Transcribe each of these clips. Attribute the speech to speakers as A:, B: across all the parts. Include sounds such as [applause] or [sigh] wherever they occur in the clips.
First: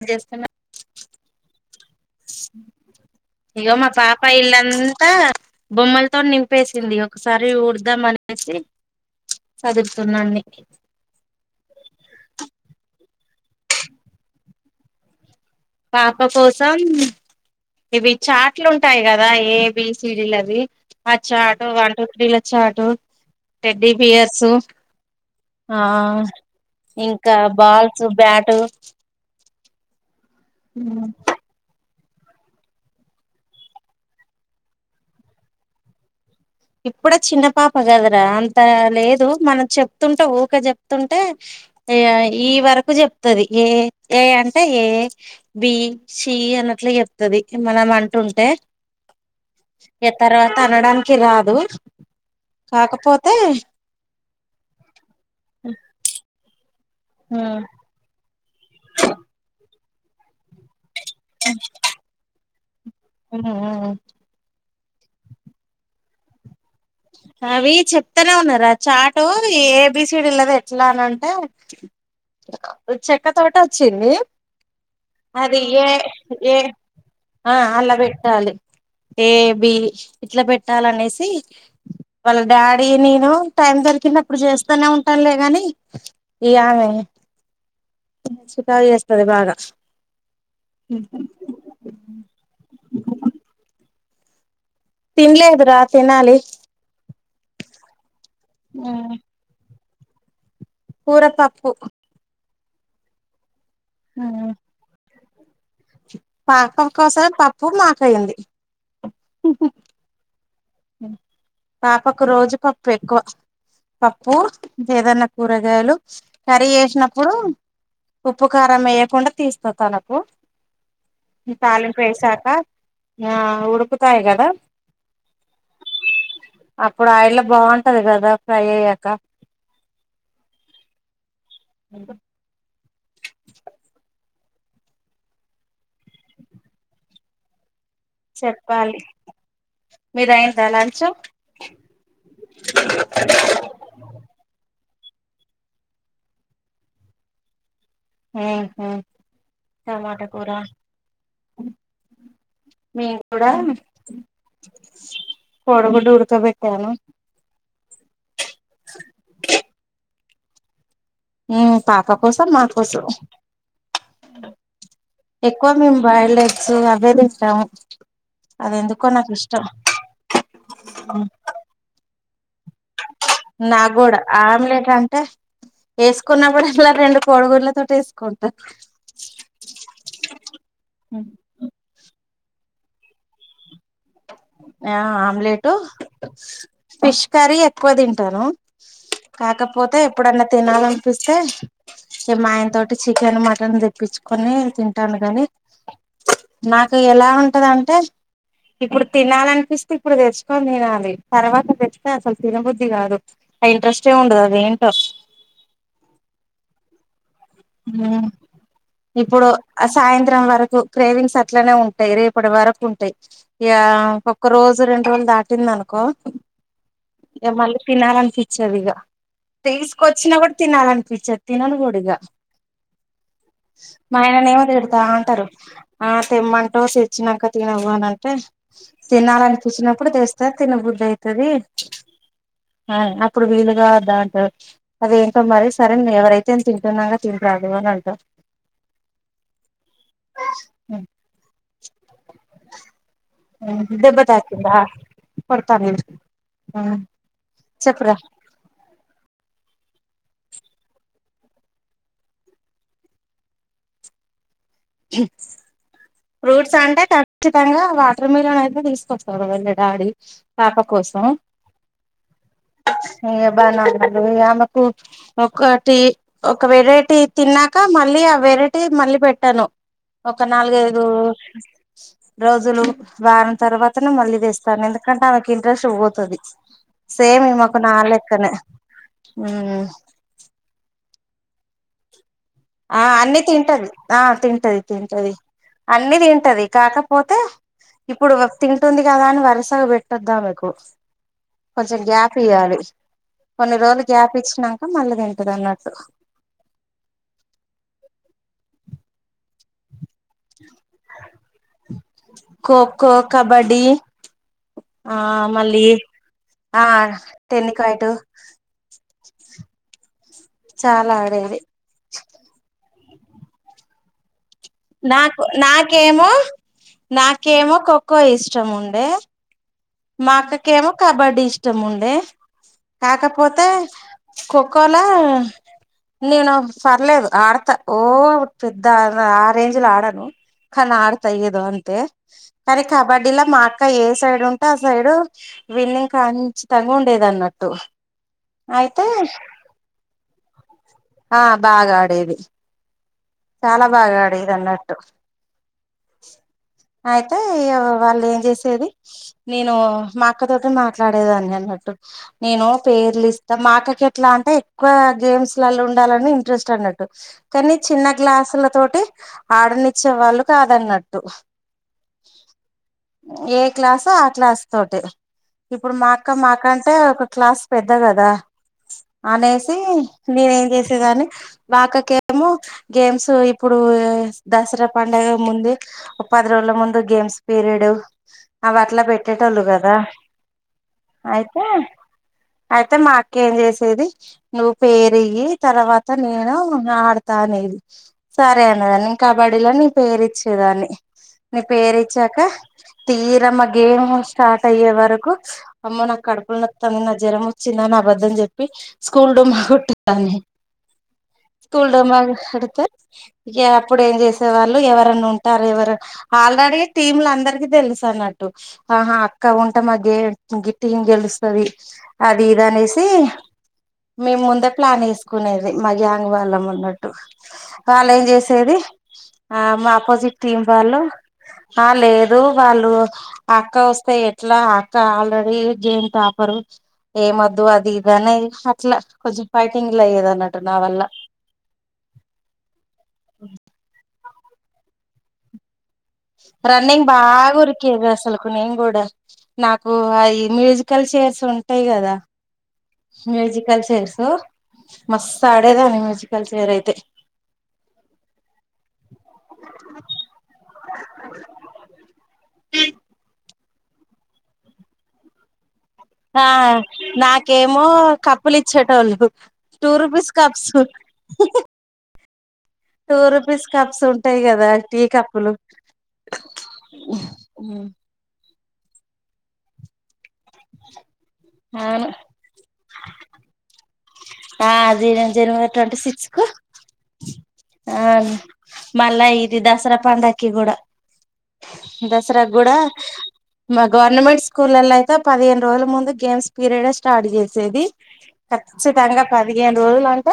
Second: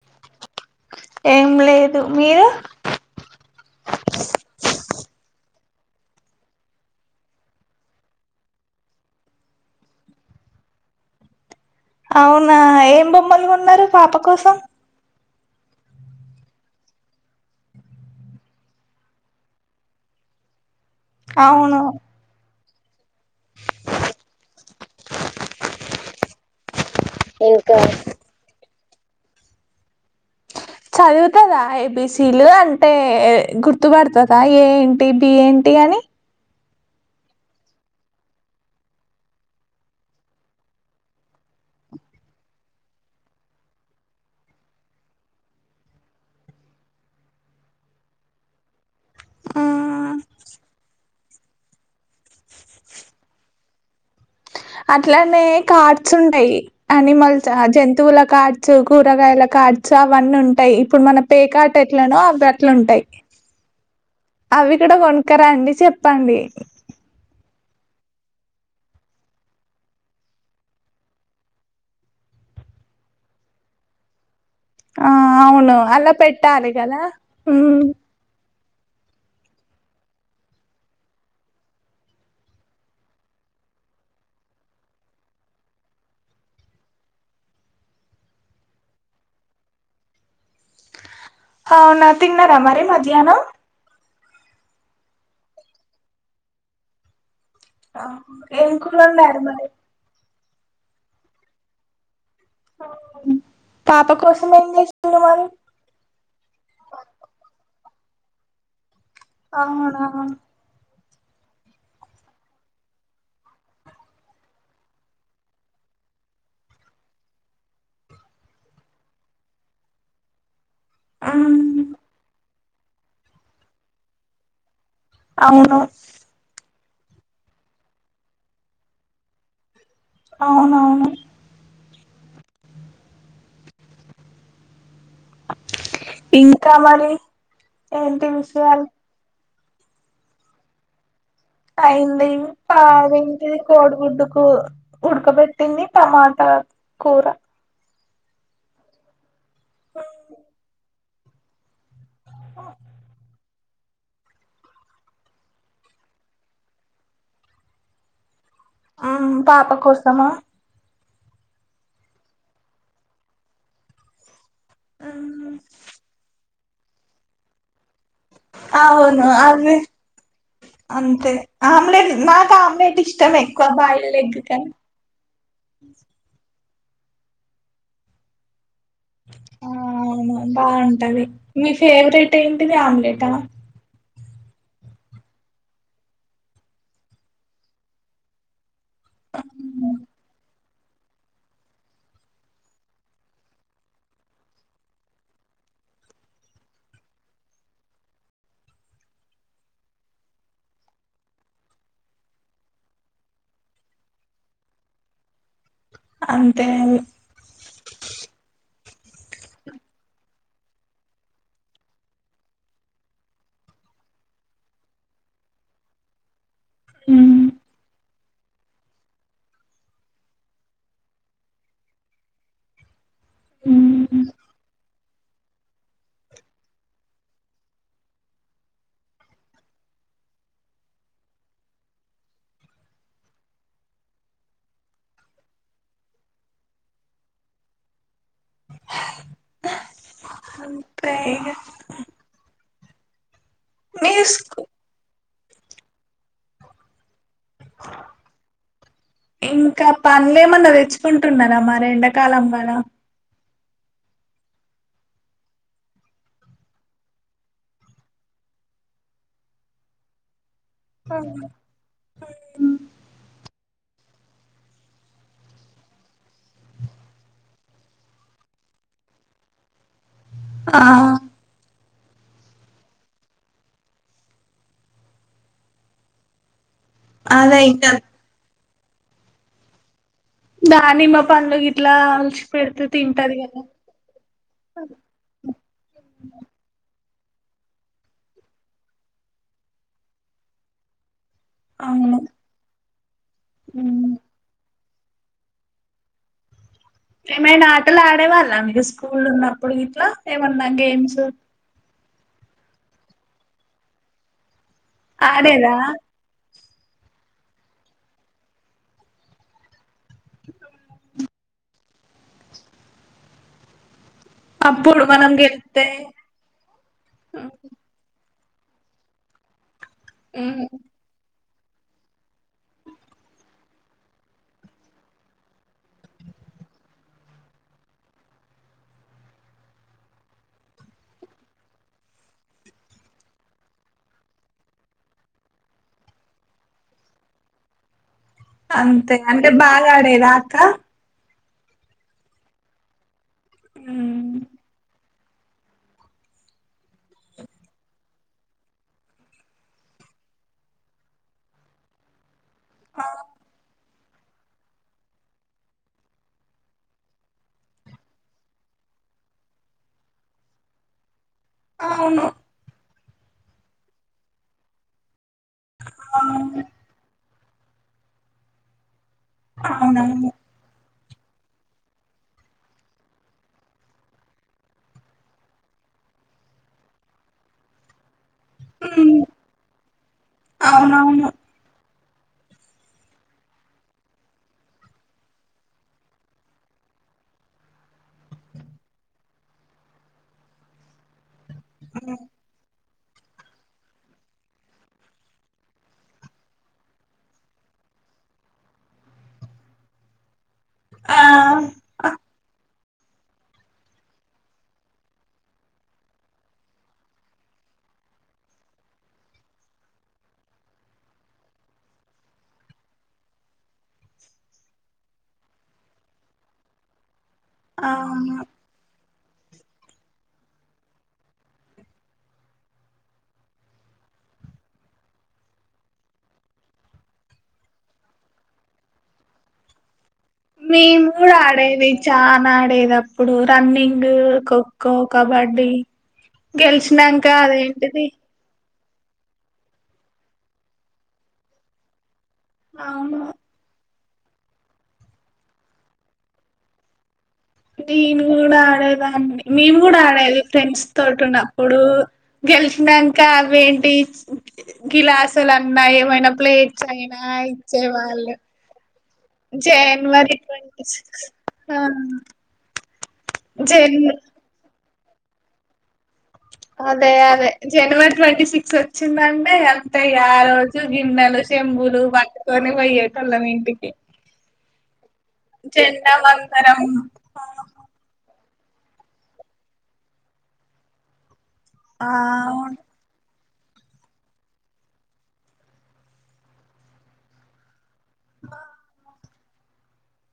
A: ఏం చేస్తాన్నా
B: ఎమ్లేెట్
A: ఇగో మా పాప ఇల్లు అంతా బొమ్మలతో నింపేసింది ఒకసారి ఊడదాం అనేసి చదువుతున్నాండి
B: మమ్మలు ఉన్నారు పాప కోసం
A: పాప కోసం ఇవి చాట్లు ఉంటాయి కదా ఏబి సిడీలు అవి అచ్చా ఆటో
B: అవును
A: వన్ టూ త్రీ చ్చా ఆటో టెడి పియర్సు ఆ ఇంకా బాల్స్ బ్యాట్
B: చదిపోత నా ఏవిస్ చీలు అంటే గుర్తుపడుతుందా ఏ ఏంటి బి ఏంటి అని
A: ఇప్పుడ చిన్న పాప కదరా అంత లేదు మనం చెప్తుంటే ఊక చెప్తుంటే ఈ వరకు చెప్తుది ఏ ఏ అంటే ఏ బి సి అనట్లు చెప్తుంది మనం అంటుంటే తర్వాత అనడానికి రాదు అ కాకపోతే
B: అట్లానే కార్డ్స్ ఉంటాయి అనిమల్స్ జంతువుల కార్డ్స్ కూరగాయల కాార్డ్చు అవన్నీ ఉంటాయి ఇప్పుడు మన పేకాట ఎట్లనో అవి అట్లు ఉంటాయి అవి ఇక్కడ వనుకరా అండి చెప్పండి
A: అవి చెప్తానే ఉన్నారుారా చాటు ఏబిసిీడ లేద ఎట్లా అని అంటే చెక్క తోట వచ్చింది
B: ఆ
A: అది
B: అవును
A: ఏ
B: అలా
A: ఏ
B: పెట్టాలి కదా
A: ఆ అలా పెట్టాలి ఏ బి ఇట్లా పెట్టాలనేసి వాళ్ళ డాడీ నేను టైం దొరికిన అప్పుడు చేస్తూనే ఉంటానులేగాని ఇ స సుఖయి వస్తంది బాగా
B: అవునా తిన్నారా మరి మధ్యాహ్నం
A: తిన్లేదరా తినాలి
B: ఆ ఎక మరి
A: పఊరపప్పు
B: పాప కోసం ఎ మా
A: పాపం కోసంే పప్పు మాకయంది
B: అవును అవును
A: పాపకు రోజు పప్పు ఎక్కువ పప్పు ఏదనా కూరగాయలు కర్రీ వేసినప్పుడు ఉప్పుకారం వేయకుండా తీస్త తనకు
B: మ్మ్
A: చాలం ఫైసాకా ఆ ఉడుకుతాయి కదా
B: అవును
A: అప్పుడు ఆయిల్ బాగుంటది కదా ఫ్రై అయ్యాక
B: అవునవును
A: అంట
B: ఇంకా మరి ఏంటి విషయాలు
A: మీర అయిందా లంచం
B: అయింది పాదేంటి కోడిగుడ్డుకు ఉడకబెట్టింది టమాట కూర
A: హ టమాటా కూరా మీ కూడా కూడబడు ఉడుకబట్టను
B: ఆ పాప కోసమా
A: పాప కోసం మా కోసం
B: మ్మ్
A: ఎక్కువ మేము బాయిల్డ్ ఎగ్స్ అవే తింటాము అది ఎందుకో
B: అవును
A: నాకు ఇష్టం
B: అదే అంతే ఆమ్లెట్ నాకు ఆమ్లెట్ ఇష్ట
A: నా కూడా ఆమ్లెట్ అంటే వేసుకున్నప్పుడు ఇలా రెండు కోడి గుడ్లతోటి వేసుకుంటాము
B: ఆ అవునా బాగుంటది మీ ఫేవరెట్ ఏంటిది ఆమ్లెటా
A: ఆ ఆమ్లెట్ ఫిష్ కర్రీ ఎక్కువ తింటాను కాకపోతే ఎప్పుడన్నా తినాలనిపిస్తే ఏ మా ఆయన తోటి చికెన్ మటన్ తెప్పించుకొని కని తింటాను కాగాని నాకు ఎలా ఉంటాడంటే ఇప్పుడు తినాలినిపిస్తే ఇప్పుడు తెచ్చుకొని తినాలి తర్వాత తెస్తే అసలు తినబుద్ధి కాదు ఆ ఇంట్రెస్ట్ ఉండదు అది ఏంటో
B: అంతే అది
A: ఉమ్ ఇప్పుడు సాయంత్రం వరకు క్రేవింగ్స్ అట్లనే ఉంటాయి రేపటి వరకు ఉంటాయి ఒక రోజు రెండు రోజులు దాటింది అనుకో
B: ఉమ్.
A: మళ్ళీ తినాలనీ పంచదు ఇగ తీసుకొచ్చినా కూడా తినాలని పించదు తినను కూడా ఇక మా
B: ఉమ్.
A: ఆయన ఏమో ా అంటారు ఆ తేమంటావు తెచ్చినాక తినవు అని అంటే తినాలనిపంచి నప్పుడు న్నప్పుడు తెస్తారు తినబుద్ధి అయితాది ఆ అప్పుడు వీలుగా వద్దా అంట అద ఏంటో మరి సరే ఎవరైతే అ తింటున్నా కదా అదు అనంత
B: అంతే ఇగ మీ
A: దెబ్బ
B: స్కూ
A: తాగిందా కొడతాను చెప్పురా
B: ఇంకా పనులే ఏమన్నా తెచ్చుకుంటున్నారా మరి ఎండాకాలం వల
A: ఎ [unintelligible] ఫ్రూట్స్ అంటే ఖచ్చితంగా వాటర మిలన్ అయితే తీసుకొస్తారు వీళ్ల డాడీ పాప కోసం ఇ బనానాలు ఇక ఆమెకు ఒకటి ఒక వెరైటీ తిన్నాక మళ్ళీ ఆ వెరైటీ మళ్ళీ పెట్టను ఒక
B: ఆ
A: నాలుగైదు రోజులు వారం తర్వాతనే మళ్ళీ తెస్తాను ఎందుకంటే ఆమెకి ఇంట్రెస్ట్ పోతాది సేమ్
B: అదే
A: ఈమేకు
B: ఇంకా
A: నా లెక్కనే హమ్
B: దాని మా పనులు గిట్లా పెడితే
A: ఆ
B: తింటది
A: అన్ని
B: కదా
A: తింటాది ఆ తింటాది తింటది అన్ని తింటది కాక పోతే ఇప్పుడు తింటుంది కదా అని వరుసగా పెట్టొద్దా మీకు కొంచెం
B: అవును
A: గ్యాప్ ఇయ్వాలి కొన్ని రోజులు
B: ఉమ్.
A: గ్యాప్ ఇచ్చినాక మళ్ళీ తింటాడి అన్నట్టు
B: ఏమైనా ఆటలు ఆడే వాళ్ళ మీరు స్కూల్ ఉన్నప్పుడు ఇట్లా ఏమన్నా గేమ్స్
A: ఖోఖో కబడ్డీ ఆ
B: ఆడేదా
A: మళ్ళీ ఆ టెన్నికోయిటు చాలా ఆడేది
B: అప్పుడు మనం
A: నాకు
B: గెలితే
A: నాకేమో నాకేమో ఖో ఖో ఇష్టం ఉండే మా అక్క
B: ఉమ్.
A: కేమో కబడ్డీ ఇష్టం ఉండే కాకపోతే ఖో ఖో లో నేను పర్లేదు ఆడతా ఓ పెద్ద ఆ రేంజ్ లో ఆడాను, కాని ఆడతా ఏదో అంతే కానీ కబడ్డీలో మా అక్క ఏ సైడ్ ఉంటు, ఉంటా సూడు ఇగా నేను కచ్చితంగా ఉండేదాని అట్టు,
B: అంతే అంటే బాగా ఆడేదా అక్కా
A: ఆ బాగా ఆడేది చాలా బాగా
B: ఉమ్.
A: ఆడేది అన్నట్టు, అయితే వాళ్ళు ఏం చేసేది. నేను మా అక్కతోటి మాట్లాడేదాన్ని అన్నట్టు నేను
B: ఆ
A: పేర్లు ఇస్తాం మా అక్క కె ఇట్లా అంటే ఎక్కువ గేమ్స్ లో ఉండాలని ఇంట్రెస్ట్ అన్నట్టు కానీ చిన్న క్లాస్ ల తోటి ఆడనిచ్చే వాళ్ళు కాదన్నట్టు,
B: అవును
A: ఏ క్లాసు ఆ క్లాస్ తోటే ఇప్పుడు మా అక్క
B: అవును
A: మాకంటే ఒక క్లాస్ పెద్ద కదా అనేసి
B: అవునవును
A: నేనే ఏం చేసి కాని మా అక్కకేమో గేమ్స్ ఇప్పుడు దసరా పండుగ ముందు, ఒ పది రోజుల ముందు గేమ్స్ పీరియడు, అవి అట్లా
B: మ్మ్
A: పెట్టేటోళ్ళు కదా
B: అవునవును
A: అయితే అయితే మా అక్కేం చేసేది నువ్వు పేరుయ్యి తర్వాత నేను ఆడతాను, అది సరే అన్నేదాని నేను కబడ్డీలో ని పేరు ఇచ్చేదాన్ని, నా పేరిచ్చాక తీర మా గేముల స్టార్ట్ అయ్యే వరకు అమ్మ నాకు కడుపులు నోతంది, నాకు జ్వరం వచ్చిందని అబద్దం చెప్పి స్కూ స్కూల్ డుమా కొటేదాని
B: ఆ
A: స్కూల్
B: ఆ,
A: డోమా కోడితే, ఇక అప్పుడు ఏం చేసే వాళ్ళు ఎవరని ఉంటారు, ఎవరు ఆల్రెడీ టీమ్లు అందరికి తెలుసు సన్నటు ఆహా అక్క ఉంటా మా గే గిట్టి ఇం గెలుస్తుంది. అది ఇది అనేసి మేము ముందే ప్లాన్ వేసుకునేది, మా గ్యాంగ్ వాళ్ళం ఉన్నట్టు, వాళ్ళు ఏం
B: అవును
A: చేసేది. ఆ మా అపోజిట్ టీమ్ వాళ్ళు, వాళ్ళు ఏదో వాళ్ళు, అక్క వస్తే ఎట్లా అక్క ఆల్రెడీ గేమ్ టపరు ఏమ్ వద్దు అది ఇది అనేది, అట్లా కొంచెం పైకిఅన్ని పే
B: మేము కూడా ఆడేది చానా ఆడేది అప్పుడు running, running, kho kho, kabaddi
A: running
B: గెలిచినాక
A: బాగా
B: అదేంటిది
A: ఉరికెది అసలు ముందు నాకు అవి మ్యూజికల్ చైర్స్ ఉంటాయి. కదా
B: అవును
A: మ్యూజికల్ చైర్సు మస్త్ ఆడేదాని మ్యూజికల్ చైర్ అయితే,
B: నేను కూడా ఆడేదాన్ని మేము కూడా ఆడేది ఫ్రెండ్స్ తోటి ఉన్నప్పుడు, గెలిచినాక అవేంటి గ్లాసులు, మరి ఏవైనా
A: ఆ
B: ప్లేట్స్ అయినా
A: నాకేమో
B: ఇచ్చే వాళ్ళు,
A: కప్పులు ఇచ్చేటోళ్ళు టూ రూపీస్
B: జనవరి
A: cups
B: twenty six
A: two rupees cups
B: జన్
A: ఉంటాయి. కదా టీ కప్పులు
B: అదే అదే జనవరి ట్వంటీ సిక్స్ వచ్చిందంటే అంతే ఆ రోజు గిన్నెలు చెంబులు
A: అవును
B: పట్టుకొని పోయ్యే కొందరు ఇంటికి
A: ఆ జన జనవరి ట్వంటీ
B: జెండా
A: సిక్స్ కు
B: వందనం
A: ఆ మళ్ళ ఇది దసరా పండగ కి కూడా,
B: ఆ
A: దసరా కూడా మా గవర్నమెంట్ స్కూల్లో అయితే పదిహేను రోజుల ముందు గేమ్స్ పీరియడ్ స్టార్ట్ చేసేది. ఖచ్చితంగా పదిహేను రోజులు అంటే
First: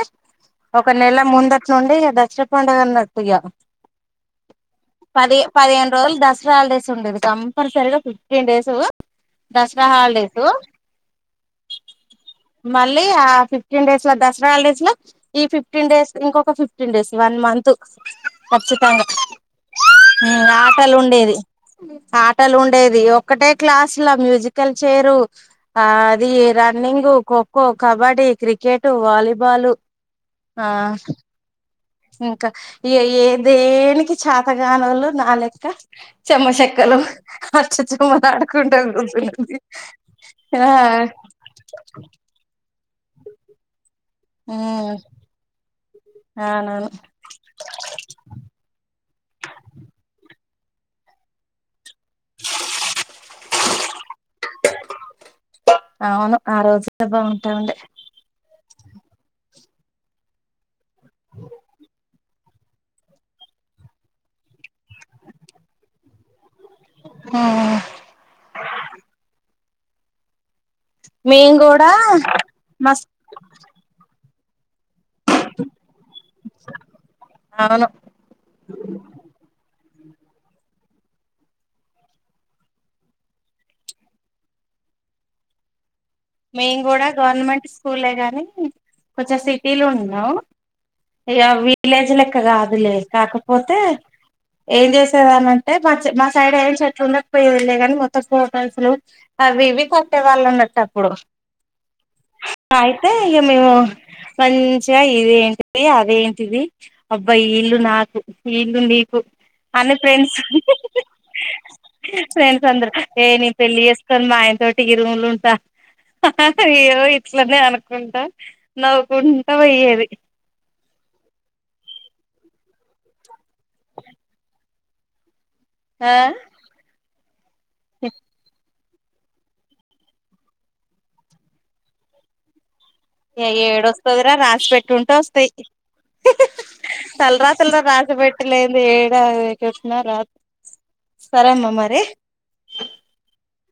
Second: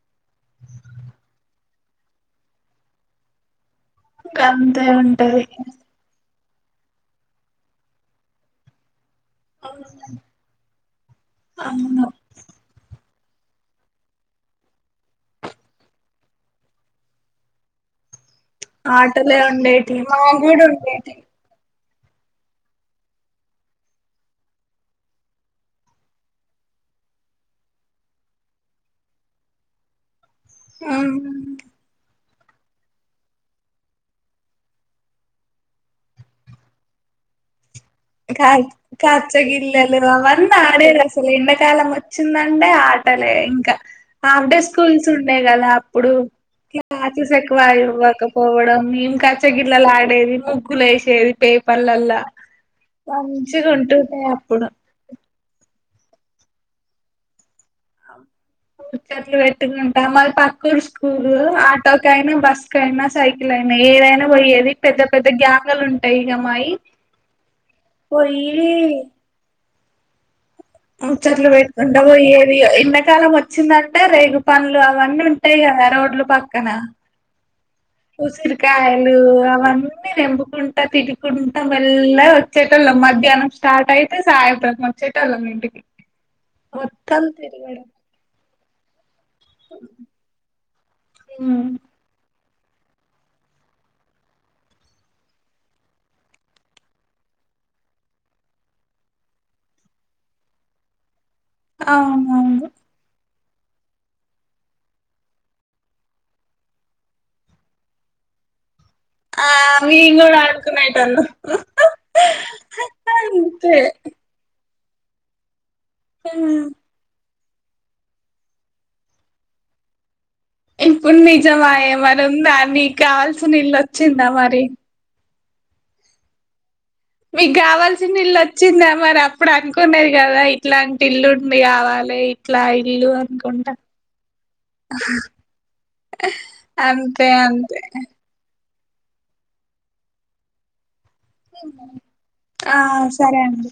A: ఒక నెల ముందటి నుండి, దసరా పండగ అనట్టు ఇగా
B: గంతే
A: పది
B: ఉంటది
A: పదిహేను రోజలు ద హాలిడేస్ ఉండేది కంపల్సరీగా ఫిఫ్టీన్ డేస్ దసరా హాలిడేసు
B: అవును
A: మళ్ళీ ఆ ఫిఫ్టీన్ డేస్ దసరా హాలీడేస్ లో ఈ ఫిఫ్టీన్ డేస్ ఇంకొక fifty fifteen days one month ఖచ్చితంగా
B: ఆటలే ఉండేటివి
A: హు
B: మాకు కూడా
A: ఆటలు
B: ఉండేటివి
A: ఉండేది ఆటలు ఉండేది ఒక్కటే క్లాసు లో మ్యూజికల్ చైర్ ఆ అది రండింగు cocoa kabaddi kabaddi cricket volleyball
B: అ
A: ఇంకా ఏ దేనికి చేతగానోళ్లు నా లెక్క చెమ్మ చెెక్కలు లో [inaudible]
B: కా కాచ్చగిల్లలు అవన్నీ
A: ఆ
B: ఆడేది అసలు ఎండాకాలం వచ్చిందంటే ఆ ట్టలే ఇంకా హాఫ్ డే
A: ఉమ్
B: స్కూల్స్ ఉండే కదా అప్పుడు, స్కూల్
A: అవునవును
B: కు వచ్చి సక్కగా ఆడికి పోవా కపోవడం ఏం కాచగిల్లలాడేది ను ముగ్గులు వేసేది పేపర్లలో మంచిగా ఉంటుండే అప్పుడు,
A: అవును ఆ రోజు చెబా
B: ముచ్చట్లు పే ట్టుకుంటా మాది పక్క ఊరి స్కూలు ఆటోకయినా బస్ కు అయినా సైకిల్ అయినా ఏదైనా పోయ పెద్ద పెద్ద గ్యాంగలు ఉంటాయి ఇగ మాయి
A: ఉమ్
B: పోయి ముచ్చట్లు
A: మేము కూడా
B: పెట్టుకుంట పోయేది
A: మస్
B: ఎండకాలం వచ్చిందంటే రేగు పండ్లు అవన్నీ ఉంటాయి రోడ్లు పక్కన
A: అవును
B: ఉసిరికాయలు అవన్నీ తెంపుకుంటా తినుకుంటా మెల్లగా వచ్చేటోళ్ళం మధ్యాహ్నం స్టార్ట్ అయితే సాయప్రం వచ్చేటోళ్ళం ఇంటికి
A: మేము కూడా
B: మొత్తం
A: గవర్నమెంట్
B: తిరగడం
A: స్కూలే గానీ కొంచెం సిటీ లో ఉన్నాం ఇగ
B: ఉమ్
A: విలేజ్ లా ఇంకా కాదులే కాకపోతే ఏం చేసేదా అనింటే మా మా సైడ్ ఏయిం చెట్లు ఉండకపోయేదిలే నీ మొత్తం ఫోటోస్లు అవి ఇవి కట్టేవాళ్ళు అన్నట్టు అప్పుడు
B: అవునవును
A: ఇగ మేము మంచిగా ఇదేంటి అదేంటిది అబ్బా ఈ ఇల్లు నాకు ఇల్లు నీకు
B: ఆ
A: [inaudible] అని
B: మేము
A: ఫ్రెండ్స్
B: కూడా ఆడుకునేటోళ్ళం
A: ఫ్రెండ్స్ అందరు ఏ ని
B: అంతే
A: పెళ్లి చేసుకొని మా ఆయనతోని టి ఈ రూమ్ లో ఉంటా
B: ఉమ్
A: అయ్యో అట్లనే అనుకుంటా నవ్వుకుంటా పోయ్యేది
B: ఇప్పుడు నిజమాయే మరి ఉందా నీ కావాల్సిన ఇల్లు వచ్చిందా మరి
A: ఆహ
B: మీకు కావాల్సిన ఇల్లు వచ్చిందా మరి మరి అప్పుడు అనుకునేది కదా ఇట్లాంటి ఇల్లుండి కావాలి ఇట్లా ఇల్లు అనుకుంటా
A: ఏడ వస్తదిరా రాసి పెట్టుకుంటా వస్తాయి
B: అంతే
A: తలరాతల
B: అంతే
A: రాసి పెట్టి లేదు అ ఏడ వేకి వచ్చిన రాదు సరే అమ్మ మరి
B: ఆ సరే అండి